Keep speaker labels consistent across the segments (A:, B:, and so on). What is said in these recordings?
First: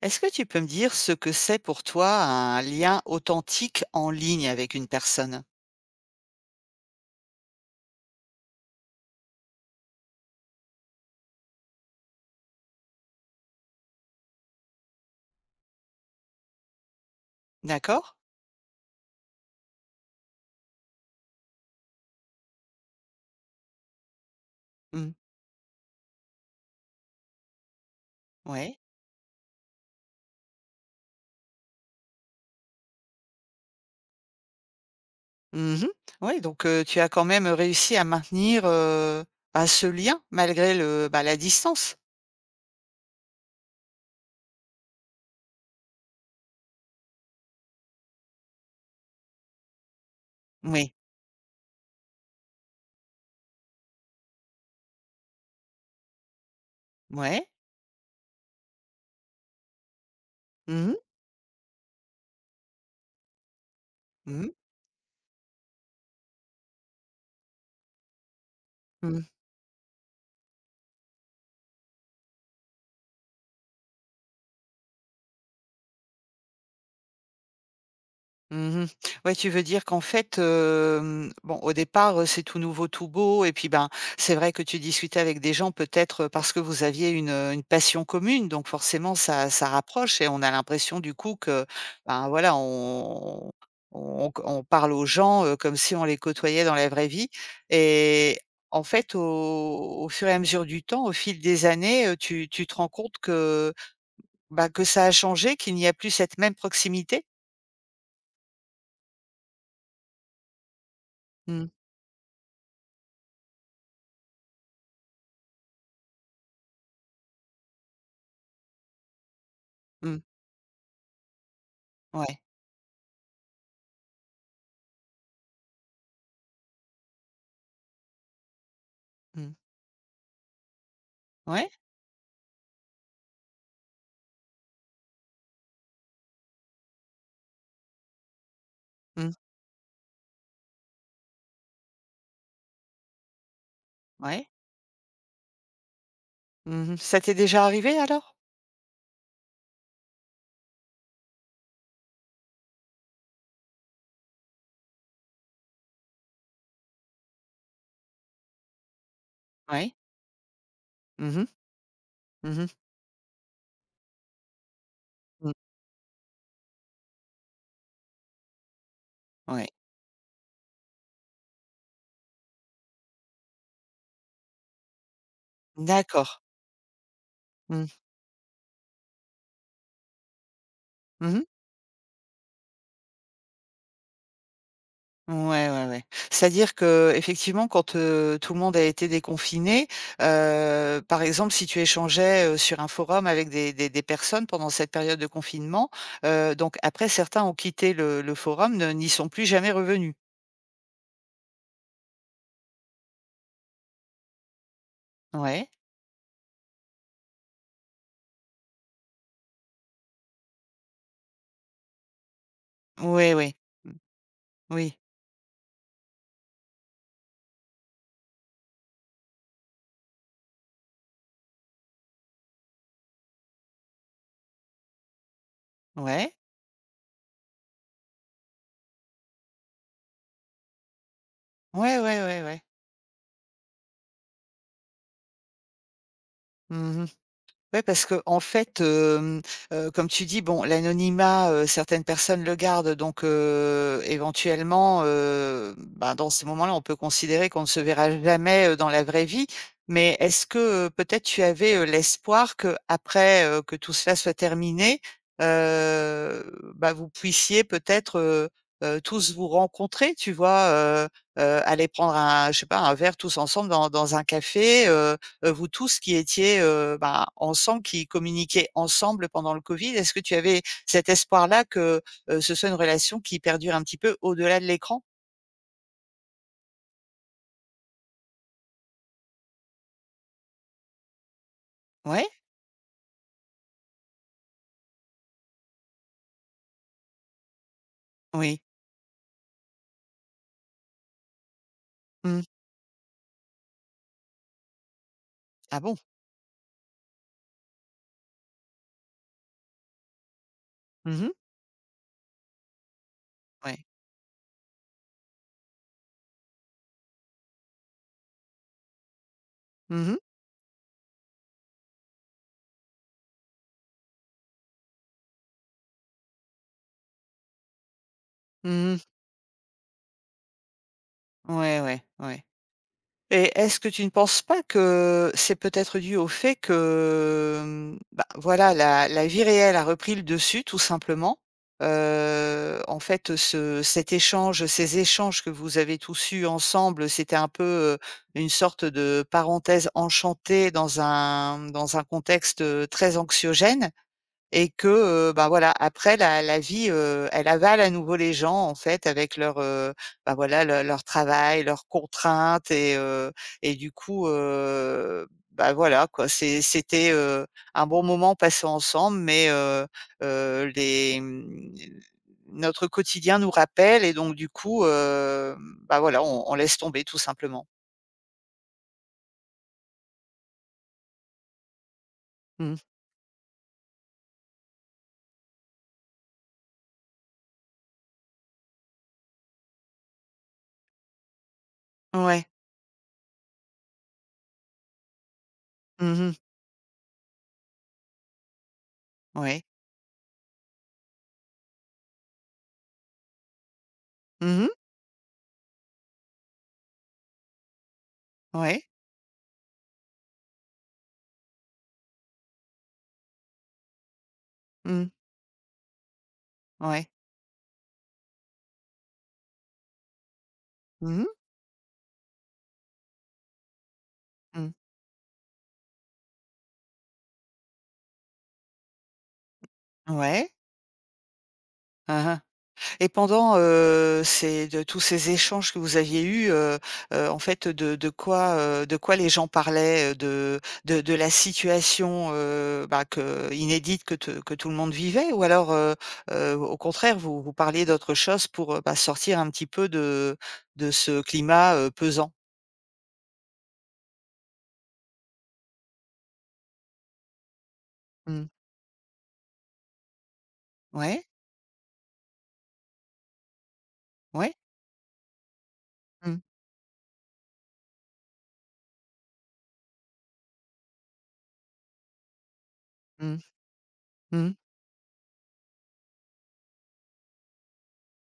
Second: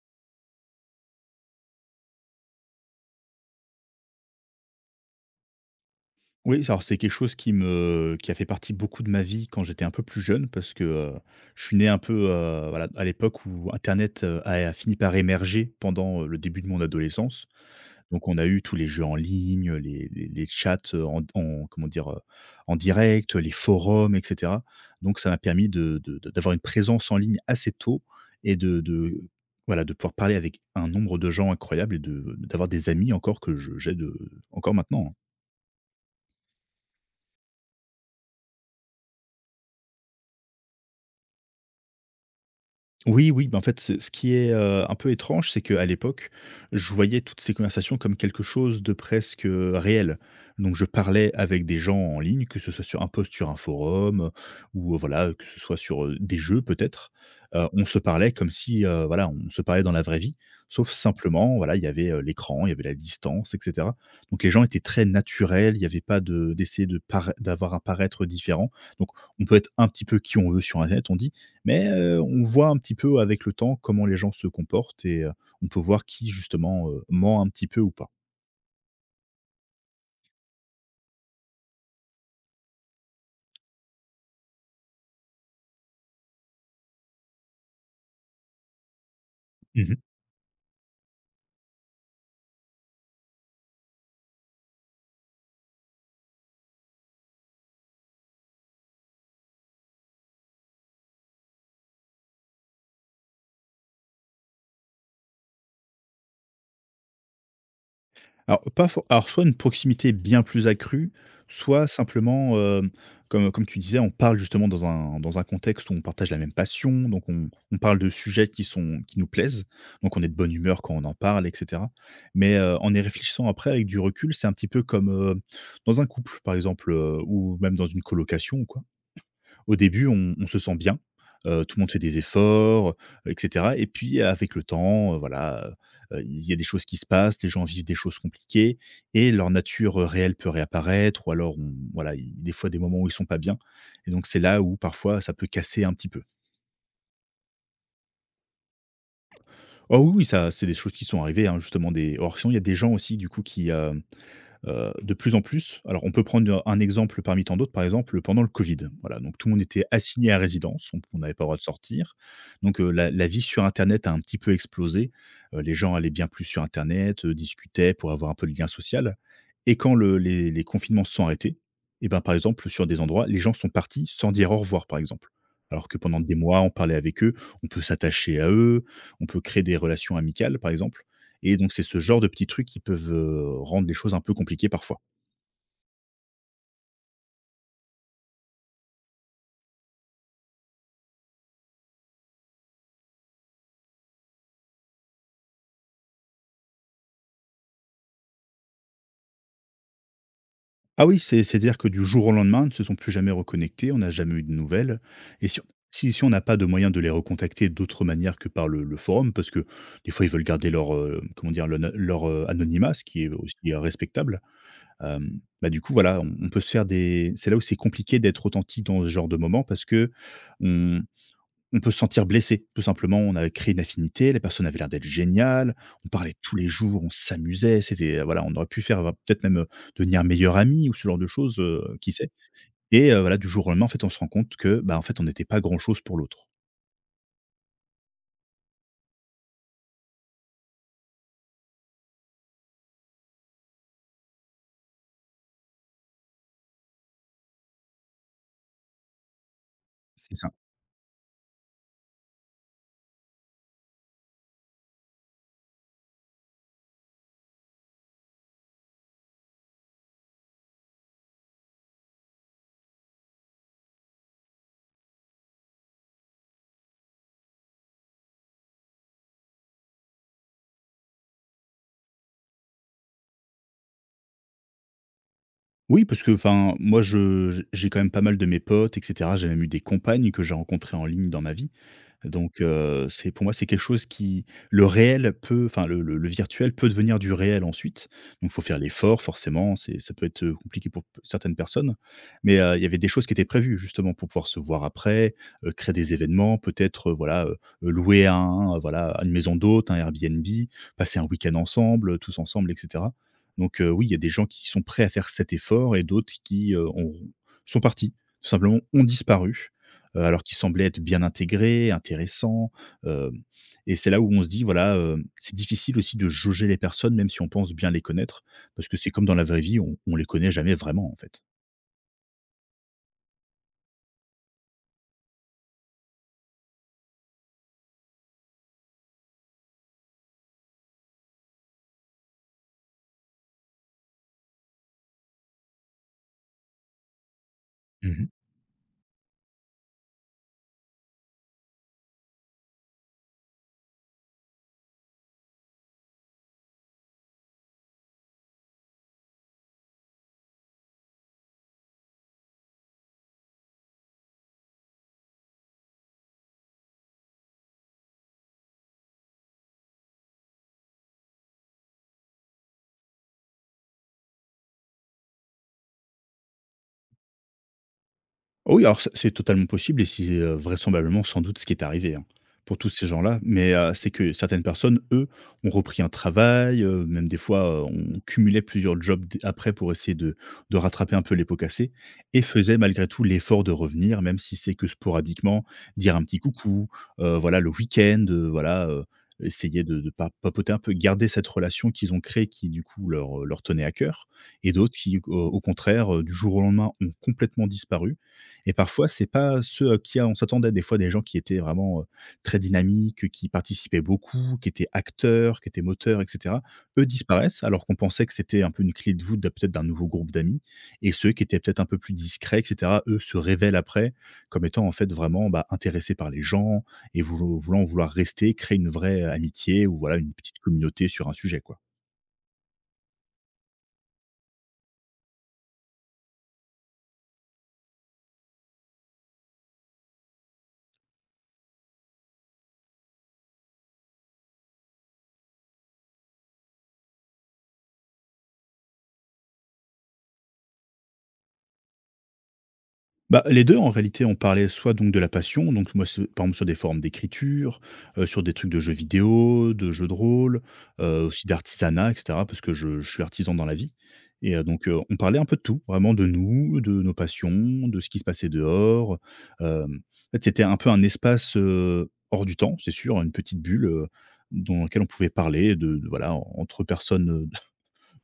A: Est-ce que tu peux me dire ce que c'est pour toi un lien authentique en ligne avec une personne?
B: Oui, alors c'est quelque chose qui a fait partie beaucoup de ma vie quand j'étais un peu plus jeune parce que, je suis né un peu, voilà, à l'époque où internet, a fini par émerger pendant, le début de mon adolescence.
A: D'accord?
B: Donc on a eu tous les jeux en ligne, les chats, en comment dire? En direct, les forums et cetera.
A: Mmh.
B: Donc ça m'a permis de d'avoir une présence en ligne assez tôt et
A: Ouais.
B: de voilà, de pouvoir parler avec un nombre de gens incroyable et de d'avoir des amis encore que je j'ai de encore maintenant. Hein.
A: Mmh. Ouais, donc tu as quand même réussi à maintenir, bah, ce lien malgré le bah, la distance?
B: Oui, oui, ben en fait, ce qui est, un peu étrange, c'est qu'à l'époque, je voyais toutes ces conversations comme quelque chose de presque, réel. Donc je
A: Oui.
B: parlais avec des gens en ligne, que ce soit sur un post sur un forum, ou, voilà, que ce soit sur, des jeux peut-être.
A: Ouais.
B: On se parlait comme si, voilà, on se parlait dans la vraie vie,
A: Mmh
B: sauf
A: mh.
B: simplement, voilà, il y avait, l'écran, il y avait la distance et cetera. Donc les
A: Mmh.
B: gens étaient très naturels, il n'y avait pas de d'essayer de para d'avoir un paraître différent. Donc
A: Mmh.
B: on peut être un petit peu qui on veut sur internet, on dit, mais, on voit un petit peu avec le temps comment les gens se comportent et on peut voir qui justement, ment un petit peu ou pas.
A: Mmh. Ouais, tu veux dire qu'en fait, bon, au départ, c'est tout nouveau, tout beau et puis, ben, c'est vrai que tu discutais avec des gens peut-être, parce que vous aviez une passion commune donc forcément ça
B: Mmh.
A: rapproche et on a l'impression du coup que, ben, voilà, on on parle aux gens, comme si on les côtoyait dans la vraie vie et en fait, au au fur et à mesure du temps, au fil des années, tu te rends compte que, bah, que ça a changé, qu'il n'y a plus cette même proximité?
B: Alors pas for alors soit une proximité bien plus accrue,
A: Mmh.
B: soit simplement, comme tu disais, on parle justement dans un contexte où on partage la même passion, donc on parle de sujets qui nous plaisent, donc
A: Mmh.
B: on est de bonne humeur quand on en parle et cetera.
A: Ouais.
B: Mais, en y réfléchissant après avec du recul, c'est un petit peu comme, dans un couple par exemple, ou même dans une colocation ou quoi.
A: Mmh.
B: Au début, on se sent bien,
A: Ouais,
B: tout le monde fait des efforts, et cetera et puis avec le temps, voilà, il y a des choses qui se passent, les gens vivent des choses compliquées
A: mmh,
B: et leur nature, réelle peut réapparaître ou alors on voilà, il des fois des moments où ils sont pas bien et donc c'est
A: ouais.
B: là où parfois ça peut casser un petit peu.
A: Mmh. Ça t'est déjà arrivé alors?
B: Oh oui, oui, ça c'est des choses qui sont arrivées, hein, justement des alors sinon il y a des gens aussi du coup qui, de plus en plus, alors on peut prendre, un exemple parmi tant d'autres, par exemple, pendant le Covid. Voilà, donc tout le monde était
A: Ouais.
B: assigné à résidence, on n'avait
A: Mmh
B: pas
A: mh.
B: le droit de sortir.
A: Mmh mh.
B: Donc, la vie sur internet a un petit peu explosé.
A: Mmh.
B: Les gens allaient bien plus sur internet, discutaient pour avoir un peu de lien social
A: Ouais.
B: et quand le les confinements se sont arrêtés et ben, par exemple, sur des endroits, les gens sont partis sans dire au revoir, par exemple. Alors que pendant
A: D'accord.
B: des mois, on parlait avec eux, on peut
A: Mmh.
B: s'attacher à eux, on peut créer des relations amicales, par exemple.
A: Mmh mh.
B: Et donc, c'est ce genre de petits trucs qui peuvent, rendre les choses un peu compliquées parfois.
A: Ouais, ouais, ouais. C'est-à-dire qu'effectivement quand, tout le monde a été déconfiné, par exemple si tu échangeais, sur un forum avec des personnes pendant cette période de confinement, donc après certains ont quitté le forum, ne n'y sont plus jamais revenus?
B: Ah oui, c'est-à-dire que du jour au lendemain, ils ne se sont plus jamais reconnectés, on n'a jamais eu de nouvelles et si on
A: Ouais.
B: si si on n'a pas de moyen de les recontacter d'autre manière que par le forum, parce que des fois, ils veulent garder leur, comment dire? Le leur, anonymat, ce qui est
A: Ouais,
B: aussi
A: ouais.
B: respectable.
A: Oui.
B: Bah, du coup, voilà, on peut se faire des c'est là où c'est compliqué d'être authentique dans ce genre de moment parce qu'on On peut se sentir blessé, tout simplement. On a créé une affinité, la personne avait l'air d'être géniale, on
A: Ouais.
B: parlait tous les jours, on s'amusait, c'était voilà, on aurait pu faire peut-être même, devenir meilleurs amis ou ce genre de choses,
A: Ouais,
B: qui
A: ouais,
B: sait?
A: ouais, ouais.
B: Et voilà, du jour au lendemain, en fait, on se rend compte que, bah, en fait, on n'était pas grand chose pour l'autre.
A: Mmh mh. Ouais, parce que en fait, comme tu dis, bon, l'anonymat, certaines personnes le gardent donc éventuellement, ben, dans ces moments-là, on peut considérer qu'on ne se verra jamais, dans la vraie vie. Mais
B: C'est
A: est-ce
B: ça.
A: que, peut-être tu avais, l'espoir qu'après, que tout cela soit terminé, bah, vous puissiez peut-être, tous vous rencontrer, tu vois? Aller prendre un je sais pas, un verre tous ensemble dans dans un café, vous tous qui étiez, bah, ensemble, qui communiquiez ensemble pendant le Covid. Est-ce que tu avais cet espoir-là que, ce soit une relation qui perdure un petit peu au-delà de l'écran?
B: Oui, parce que, enfin, moi, je j'ai quand même pas mal de mes potes et cetera. J'ai même eu des compagnes que j'ai rencontrées en ligne dans ma vie.
A: Ouais?
B: Donc, c'est pour moi, c'est quelque chose qui le réel peut enfin, le virtuel peut devenir du réel ensuite. Donc il
A: Oui.
B: faut faire l'effort forcément, c'est ça peut être, compliqué pour p certaines personnes.
A: Mmh.
B: Mais, il y avait des choses qui étaient prévues justement pour pouvoir se voir après,
A: Ah
B: créer
A: bon?
B: des événements, peut-être, voilà, louer un voilà, une maison d'hôte, un Airbnb, passer
A: Mmh
B: un
A: mh.
B: week-end ensemble, tous ensemble et cetera. Donc
A: Ouais.
B: heu, oui, il y a des gens qui sont prêts à faire cet effort et d'autres qui, ont sont partis, tout simplement, ont disparu,
A: Mmh mh.
B: alors qu'ils semblaient être bien intégrés, intéressants, heu et c'est là où on se dit, voilà, c'est difficile aussi de jauger les personnes, même si on pense bien les connaître, parce que
A: Mmh.
B: c'est comme dans la vraie vie, on les connaît jamais vraiment, en fait.
A: Ouais, ouais, ouais. Et est-ce que tu ne penses pas que c'est peut-être dû au fait que, bah, voilà, la vie réelle a repris le dessus tout simplement? En fait, ce cet échange ces échanges que vous avez tous eus ensemble, c'était un peu, une sorte de parenthèse enchantée dans un contexte, très anxiogène et que, bah, voilà, après la vie, elle avale à nouveau les gens en fait avec leur, bah, voilà le leur travail, leurs contraintes et du coup, bah, voilà quoi. C'est c'était, un bon moment passé ensemble, mais les, mmh, notre quotidien nous rappelle et donc du coup, bah, voilà, on laisse tomber tout simplement.
B: Oh oui, alors, c'est totalement possible et c'est, vraisemblablement, sans doute, ce qui est arrivé, hein,
A: Mmh.
B: pour tous ces gens-là. Mais, c'est que certaines personnes, eux, ont repris un travail, même des fois, ont cumulé plusieurs jobs d après pour essayer de rattraper un peu les pots cassés et
A: Ouais.
B: faisaient malgré tout l'effort de revenir, même si c'est que sporadiquement, dire un
A: Mmh.
B: petit coucou, voilà, le week-end, voilà,
A: Ouais.
B: essayer de pa papoter un peu, garder cette relation qu'ils ont créée qui, du coup, leur tenait à cœur
A: Mmh.
B: et d'autres qui, au contraire, du jour au lendemain, ont complètement disparu et
A: Ouais.
B: parfois, c'est pas ceux à qui on s'attendait. Des fois, des gens qui étaient vraiment, très dynamiques, qui participaient beaucoup, qui étaient
A: Mmh.
B: acteurs, qui étaient moteurs et cetera. Eux
A: Ouais.
B: disparaissent, alors qu'on pensait que c'était un peu une clé de voûte de peut-être d'un nouveau groupe d'amis et
A: Mmh mh.
B: ceux qui étaient peut-être un peu plus discrets et cetera, eux se révèlent après comme
A: Mmh.
B: étant en fait vraiment, bah, intéressés par les gens et vouloir rester, créer une vraie amitié ou voilà une
A: Ouais.
B: petite communauté sur un sujet, quoi.
A: Hein hein. Et pendant, ces de tous ces échanges que vous aviez eus, en fait, de quoi, de quoi les gens parlaient, de de la situation, bah, que inédite que tout le monde vivait? Ou alors, au contraire, vous vous parliez d'autre chose pour, bah, sortir un petit peu de ce climat, pesant?
B: Bah, les 2 en réalité, on parlait soit donc de la passion, donc moi, ce par exemple sur des formes d'écriture, sur
A: Mmh.
B: des trucs de jeux vidéo, de jeux de rôle,
A: Ouais?
B: aussi d'artisanat et cetera parce que je suis artisan dans la vie
A: Ouais?
B: et donc on parlait un peu de tout, vraiment de
A: Mmh.
B: nous, de nos passions, de ce qui se passait dehors, hem, en fait, c'était un peu un espace, hors du temps, c'est sûr, une
A: Mmh.
B: petite bulle,
A: Mmh.
B: dans laquelle on pouvait parler de voilà, entre personnes,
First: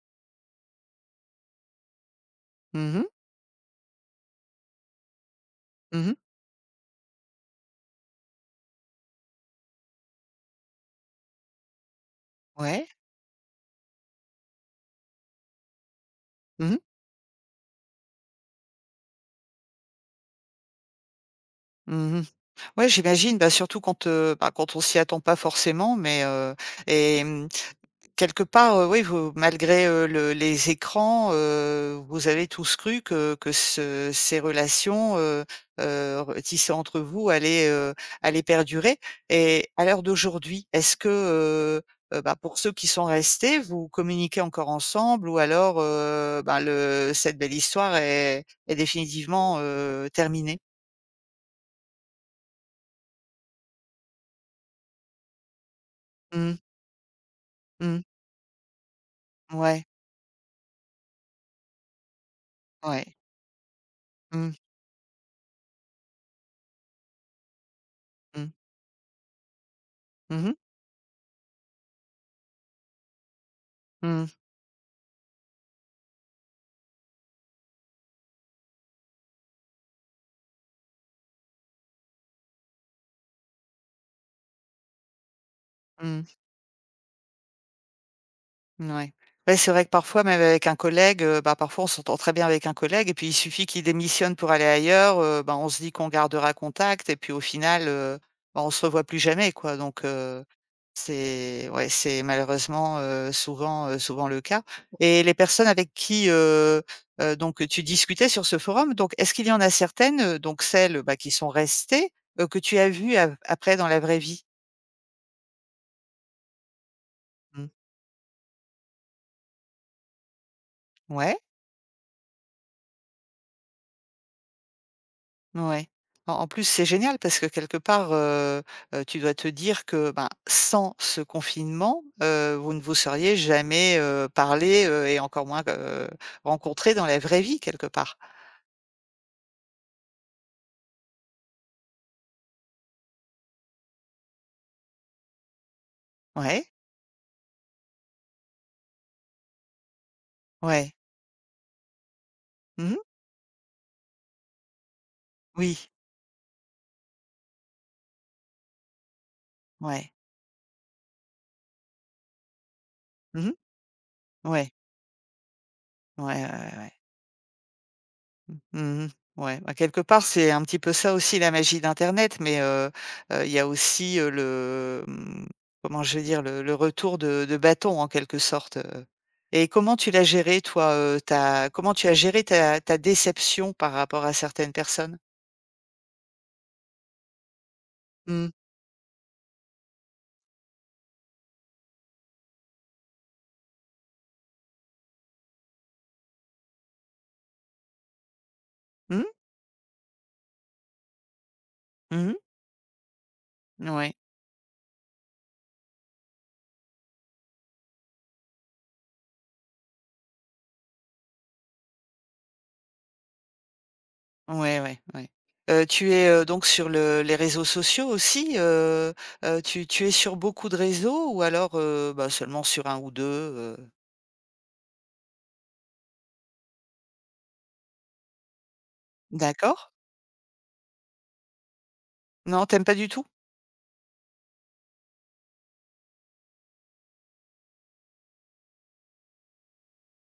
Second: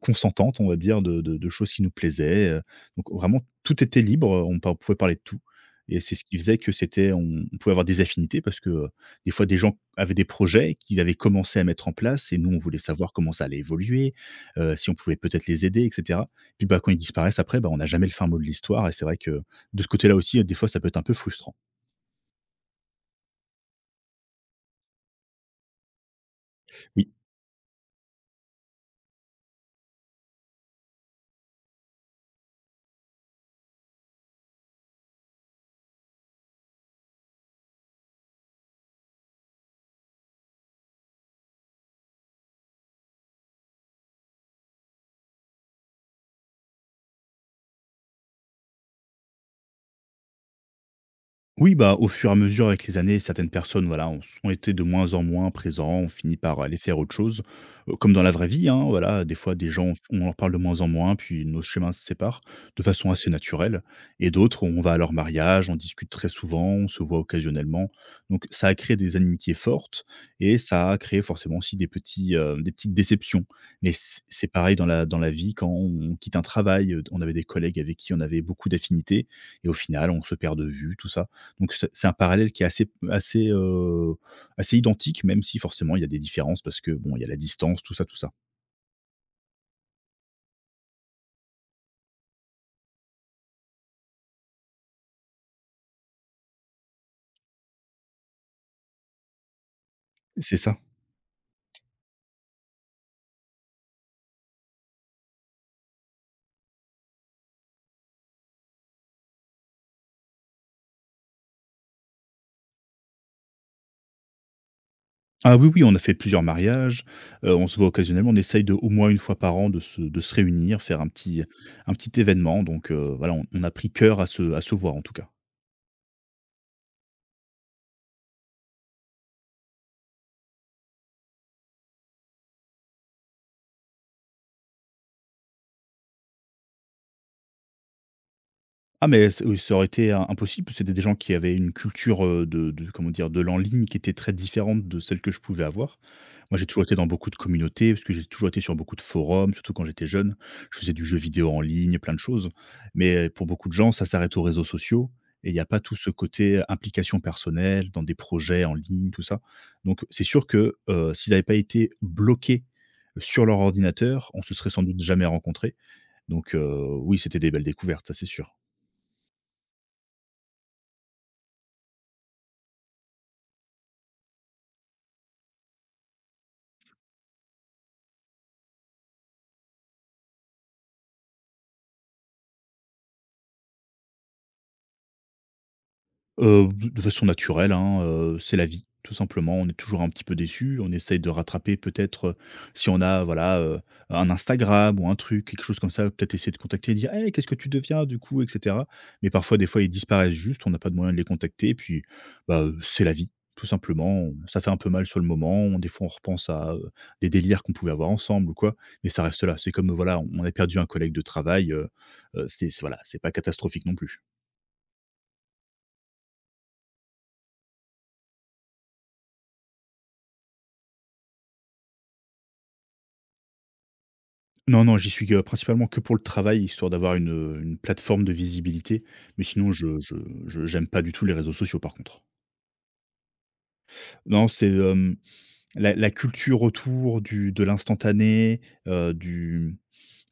B: consentante, on va dire, de choses qui nous plaisaient,
A: Mmh mh.
B: donc vraiment tout était libre, on par pouvait parler de tout et
A: Mmh.
B: c'est ce qui faisait que c'était on pouvait avoir des affinités parce que, des fois des gens avaient des projets qu'ils avaient commencé à mettre en place et nous, on voulait
A: Ouais.
B: savoir comment ça allait évoluer, si on pouvait peut-être les aider et cetera. Puis,
A: Mmh mh.
B: bah, quand ils disparaissent après, bah, on n'a jamais le fin mot de l'histoire et c'est vrai que de ce côté-là aussi, des fois, ça peut être un peu frustrant.
A: Mmh. Ouais, j'imagine, bah, surtout quand, bah, quand on s'y attend pas forcément mais,
B: Oui.
A: et mmh. Quelque part, oui, vous malgré, le les écrans, vous avez tous cru que ce ces relations, tissées entre vous allaient, allaient perdurer et à l'heure d'aujourd'hui, est-ce que, bah, pour ceux qui sont restés, vous communiquez encore ensemble ou alors, ben, le cette belle histoire est définitivement, terminée?
B: Oui, bah, au fur et à mesure, avec les années, certaines personnes, voilà, ont été de moins en moins présents, on finit
A: Mmh.
B: par aller faire autre chose,
A: Mmh.
B: comme dans la vraie vie, hein, voilà, des fois, des
A: Ouais.
B: gens, on leur parle de moins en moins, puis nos chemins se séparent de façon
A: Ouais.
B: assez naturelle et
A: Mmh.
B: d'autres, on va à leur mariage, on discute très souvent, on se voit occasionnellement.
A: Mmh.
B: Donc ça a créé des amitiés fortes
A: Mmh mh.
B: et ça a créé forcément aussi des petits, des petites déceptions. Mais c'est
A: Mmh.
B: c'est pareil dans la vie quand on quitte un travail, on avait des collègues avec qui on avait beaucoup d'affinités et au final, on se perd de vue, tout ça. Donc c'est un parallèle qui est assez, assez identique, même si forcément il y a des
A: Mmh.
B: différences parce que bon, il y a la distance, tout ça, tout ça.
A: Mouais. Ouais, c'est vrai que parfois, même avec un collègue, bah, parfois on s'entend très bien avec un collègue et puis il suffit qu'il démissionne pour aller ailleurs, bah, on se dit qu'on gardera contact et puis au final, bah, on se revoit plus jamais quoi donc
B: C'est ça.
A: c'est ouais, c'est malheureusement, souvent, souvent le cas et les personnes avec qui, donc tu discutais sur ce forum, donc est-ce qu'il y en a certaines, donc celles, bah, qui sont restées, que tu as vues av après dans la vraie vie?
B: Ah oui, oui, on a fait plusieurs mariages,
A: Mmh.
B: on se voit occasionnellement, on essaye de au moins une fois par an de se réunir, faire
A: Ouais.
B: un petit événement donc voilà, on a pris cœur à se voir en tout cas.
A: Ouais. En en plus, c'est génial parce que quelque part, tu dois te dire que, ben, sans ce confinement, vous ne vous seriez jamais, parlé, et encore moins, rencontrés dans la vraie vie quelque part.
B: Ça aurait été im impossible, c'était des gens qui avaient une culture, de comment dire? De l'en ligne qui était très différente de celle que je pouvais avoir. Moi,
A: Ouais,
B: j'ai toujours été dans beaucoup de communautés, parce que j'ai toujours été sur beaucoup de forums, surtout quand j'étais jeune. Je faisais
A: ouais.
B: du jeu vidéo en ligne, plein de choses,
A: Mmh.
B: mais pour beaucoup de gens, ça s'arrête aux réseaux sociaux et il n'y a
A: Oui,
B: pas tout ce côté implication personnelle dans des projets en ligne, tout ça. Donc
A: ouais.
B: c'est sûr que, s'ils avaient pas été bloqués sur
A: Mmh.
B: leur ordinateur, on se serait
A: Ouais.
B: sans doute jamais rencontrés.
A: Ouais, ouais,
B: Donc
A: ouais, ouais.
B: oui, c'était des belles découvertes, ça c'est sûr.
A: Mmh. Ouais, bah, quelque part, c'est un petit peu ça aussi la magie d'internet, mais il y a aussi, le, mmh, comment je vais dire? Le retour de bâton en quelque sorte, et comment tu l'as géré toi, ta comment tu as géré ta déception par rapport à certaines personnes?
B: De façon naturelle, hein,
A: Mmh.
B: c'est la vie, tout simplement. On est toujours un petit peu déçu, on essaye de rattraper peut-être, si on a voilà, un Instagram ou un truc, quelque chose comme ça, peut-être essayer de contacter et dire: «Hey, qu'est-ce que tu deviens du coup?» et cetera.
A: Mmh?
B: Mais parfois, des fois, ils disparaissent juste, on n'a pas de moyen de les contacter et puis,
A: Mmh.
B: bah, c'est la vie, tout
A: Ouais.
B: simplement. On ça fait un peu mal sur le moment, on des fois, on repense à, des délires qu'on pouvait avoir ensemble ou quoi, mais ça reste là. C'est comme, voilà, on a perdu un collègue de travail, c'est voilà, c'est pas catastrophique non plus.
A: Ouais, ouais, ouais. Tu es, donc sur le les réseaux sociaux aussi, tu es sur beaucoup de réseaux ou alors, bah, seulement sur un ou 2 heu?
B: Non, non, j'y suis que principalement que pour le travail, histoire d'avoir une plateforme de visibilité, mais sinon
A: D'accord.
B: je j'aime pas du tout les réseaux sociaux par contre.
A: Non, t'aimes pas du tout?
B: Non, c'est, la la culture autour du de l'instantané, heu, du,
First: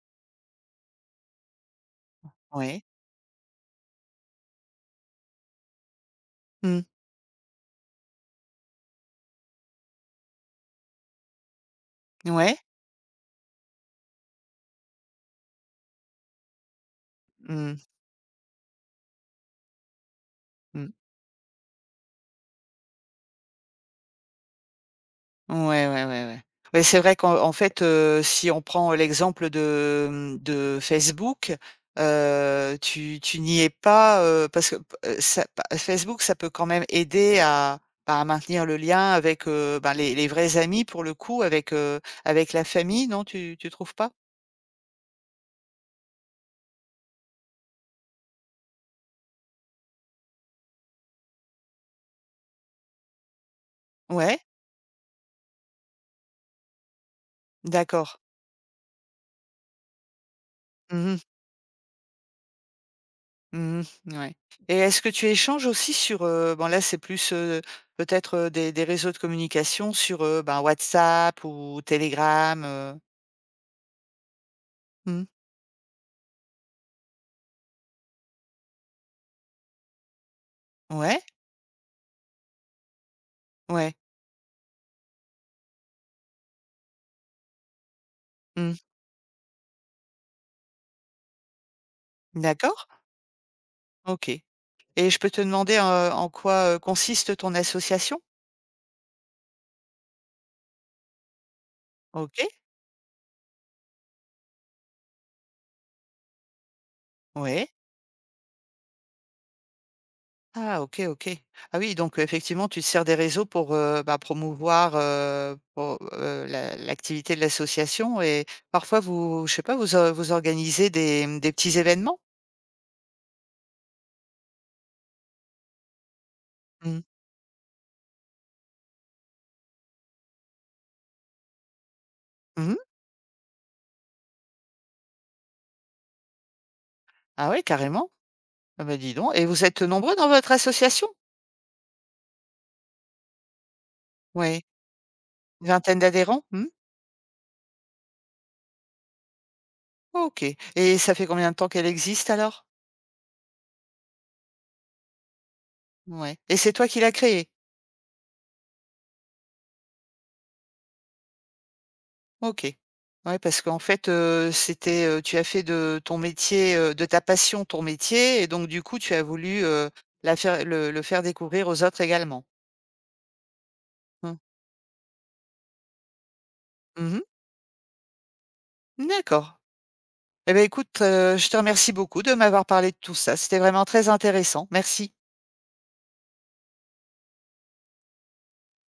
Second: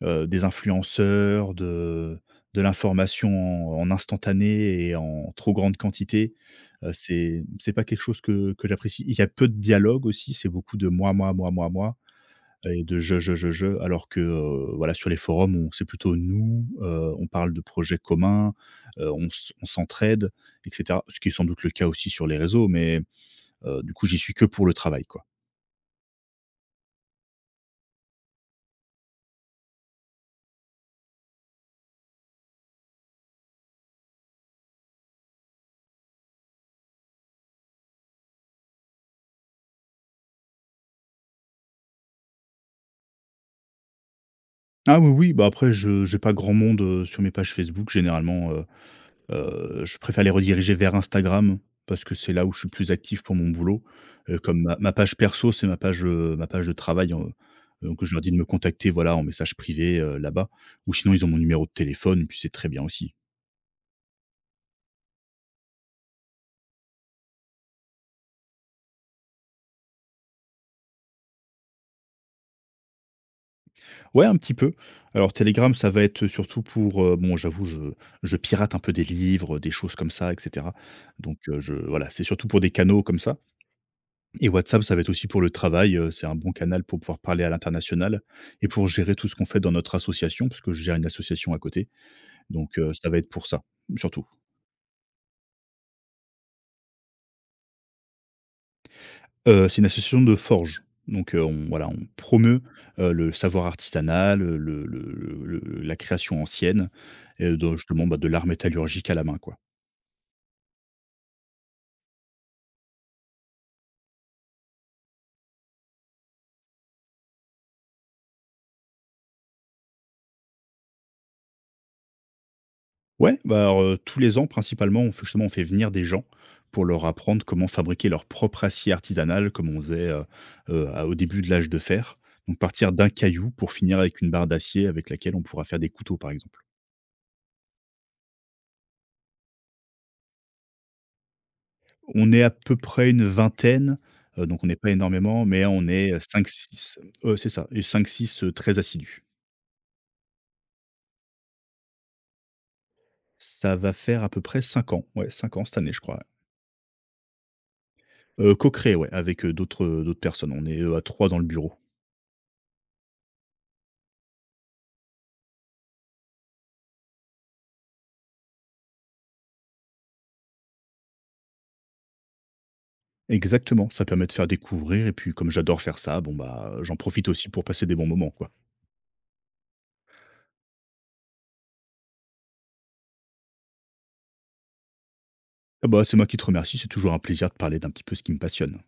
B: des influenceurs, de
A: Ouais.
B: l'information en en instantané et en trop grande quantité,
A: Mmh.
B: c'est pas quelque chose que j'apprécie. Il y a peu de dialogue aussi, c'est beaucoup de moi, moi, moi, moi, moi
A: Ouais.
B: et de je, alors que voilà, sur les forums, on c'est plutôt nous, on parle de
A: Mmh.
B: projets communs, on s'entraide et
A: Mmh.
B: cetera. Ce qui est sans doute le cas aussi sur les réseaux, mais du coup, j'y suis que pour le travail, quoi.
A: Ouais, ouais, ouais, ouais. Ouais, c'est vrai qu'en en fait, si on prend l'exemple de, mmh, de Facebook, tu n'y es pas, parce que p ça pa Facebook, ça peut quand même aider à, bah, à maintenir le lien avec, ben, les vrais amis pour le coup, avec, avec la famille, non, tu trouves pas?
B: Ah oui, oui, bah, après je j'ai pas grand monde, sur mes pages Facebook généralement. Je préfère les rediriger vers Instagram parce que c'est là où je suis plus actif pour mon boulot.
A: Ouais,
B: Comme ma page perso, c'est ma page de travail, donc je
A: d'accord.
B: leur dis de me contacter, voilà, en message privé, là-bas ou sinon
A: Mmh.
B: ils ont mon numéro de téléphone et puis c'est très bien aussi.
A: Mmh ouais et est-ce que tu échanges aussi sur, bon là, c'est plus, peut-être, des réseaux de communication sur, ben, WhatsApp ou Telegram, heu?
B: Ouais, un petit peu.
A: Mmh.
B: Alors Telegram, ça va être surtout pour, bon j'avoue je pirate un peu des livres, des choses comme ça et cetera,
A: Ouais?
B: donc je voilà, c'est surtout pour des canaux comme ça.
A: Ouais.
B: Et WhatsApp, ça va être aussi pour le travail, c'est un bon canal pour pouvoir parler à l'international et
A: Mmh.
B: pour gérer tout ce qu'on fait dans notre association, parce que je gère une association à côté, donc
A: D'accord.
B: ça va être pour ça, surtout.
A: OK et je peux te demander, en quoi, consiste ton association?
B: C'est une association de forge, donc on voilà, on
A: OK.
B: promeut, le savoir artisanal, le la création ancienne et
A: Ouais.
B: de justement, bah, de l'art métallurgique à la main, quoi.
A: Ah OK, OK. Ah oui, donc effectivement, tu te sers des réseaux pour, bah, promouvoir, pour, la l'activité de l'association et parfois vous je sais pas, vous o vous organisez des, mmh, des petits événements?
B: Ouais, bah, alors, tous les ans principalement, on fait justement on fait venir des gens pour
A: Mmh.
B: leur apprendre comment fabriquer leur propre acier artisanal comme on faisait, à au début de l'âge de fer. Donc
A: Mmh.
B: partir d'un caillou pour finir avec une barre d'acier avec laquelle on pourra faire des couteaux, par exemple.
A: Ah ouais, carrément. Ah bah, dis donc et vous êtes nombreux dans votre association?
B: On est à peu près une vingtaine,
A: Ouais,
B: donc on n'est pas énormément, mais
A: une
B: on
A: vingtaine
B: est,
A: d'adhérents? Mmh.
B: cinq-six. C'est ça et 5-6, très assidus.
A: OK et ça fait combien de temps qu'elle existe alors?
B: Ça va faire à peu près 5 ans, ouais, 5 ans cette année, je crois, ouais.
A: Ouais et c'est toi qui l'as créée?
B: Co-créé, ouais, avec, d'autres personnes. On est, à 3 dans le bureau.
A: OK. Ouais, parce qu'en fait, c'était, tu as fait de ton métier, de ta passion ton métier et donc du coup, tu as voulu, la faire le faire découvrir aux autres également?
B: Exactement, ça permet de
A: Mmh.
B: faire découvrir et puis comme j'adore faire ça, bon bah, j'en
A: Mmh.
B: profite aussi pour passer des bons moments, quoi.
A: D'accord. Eh ben écoute, je te remercie beaucoup de m'avoir parlé de tout ça. C'était vraiment très intéressant. Merci.
B: Ah bah, c'est moi qui te remercie, c'est toujours un plaisir de parler d'un petit peu ce qui me passionne.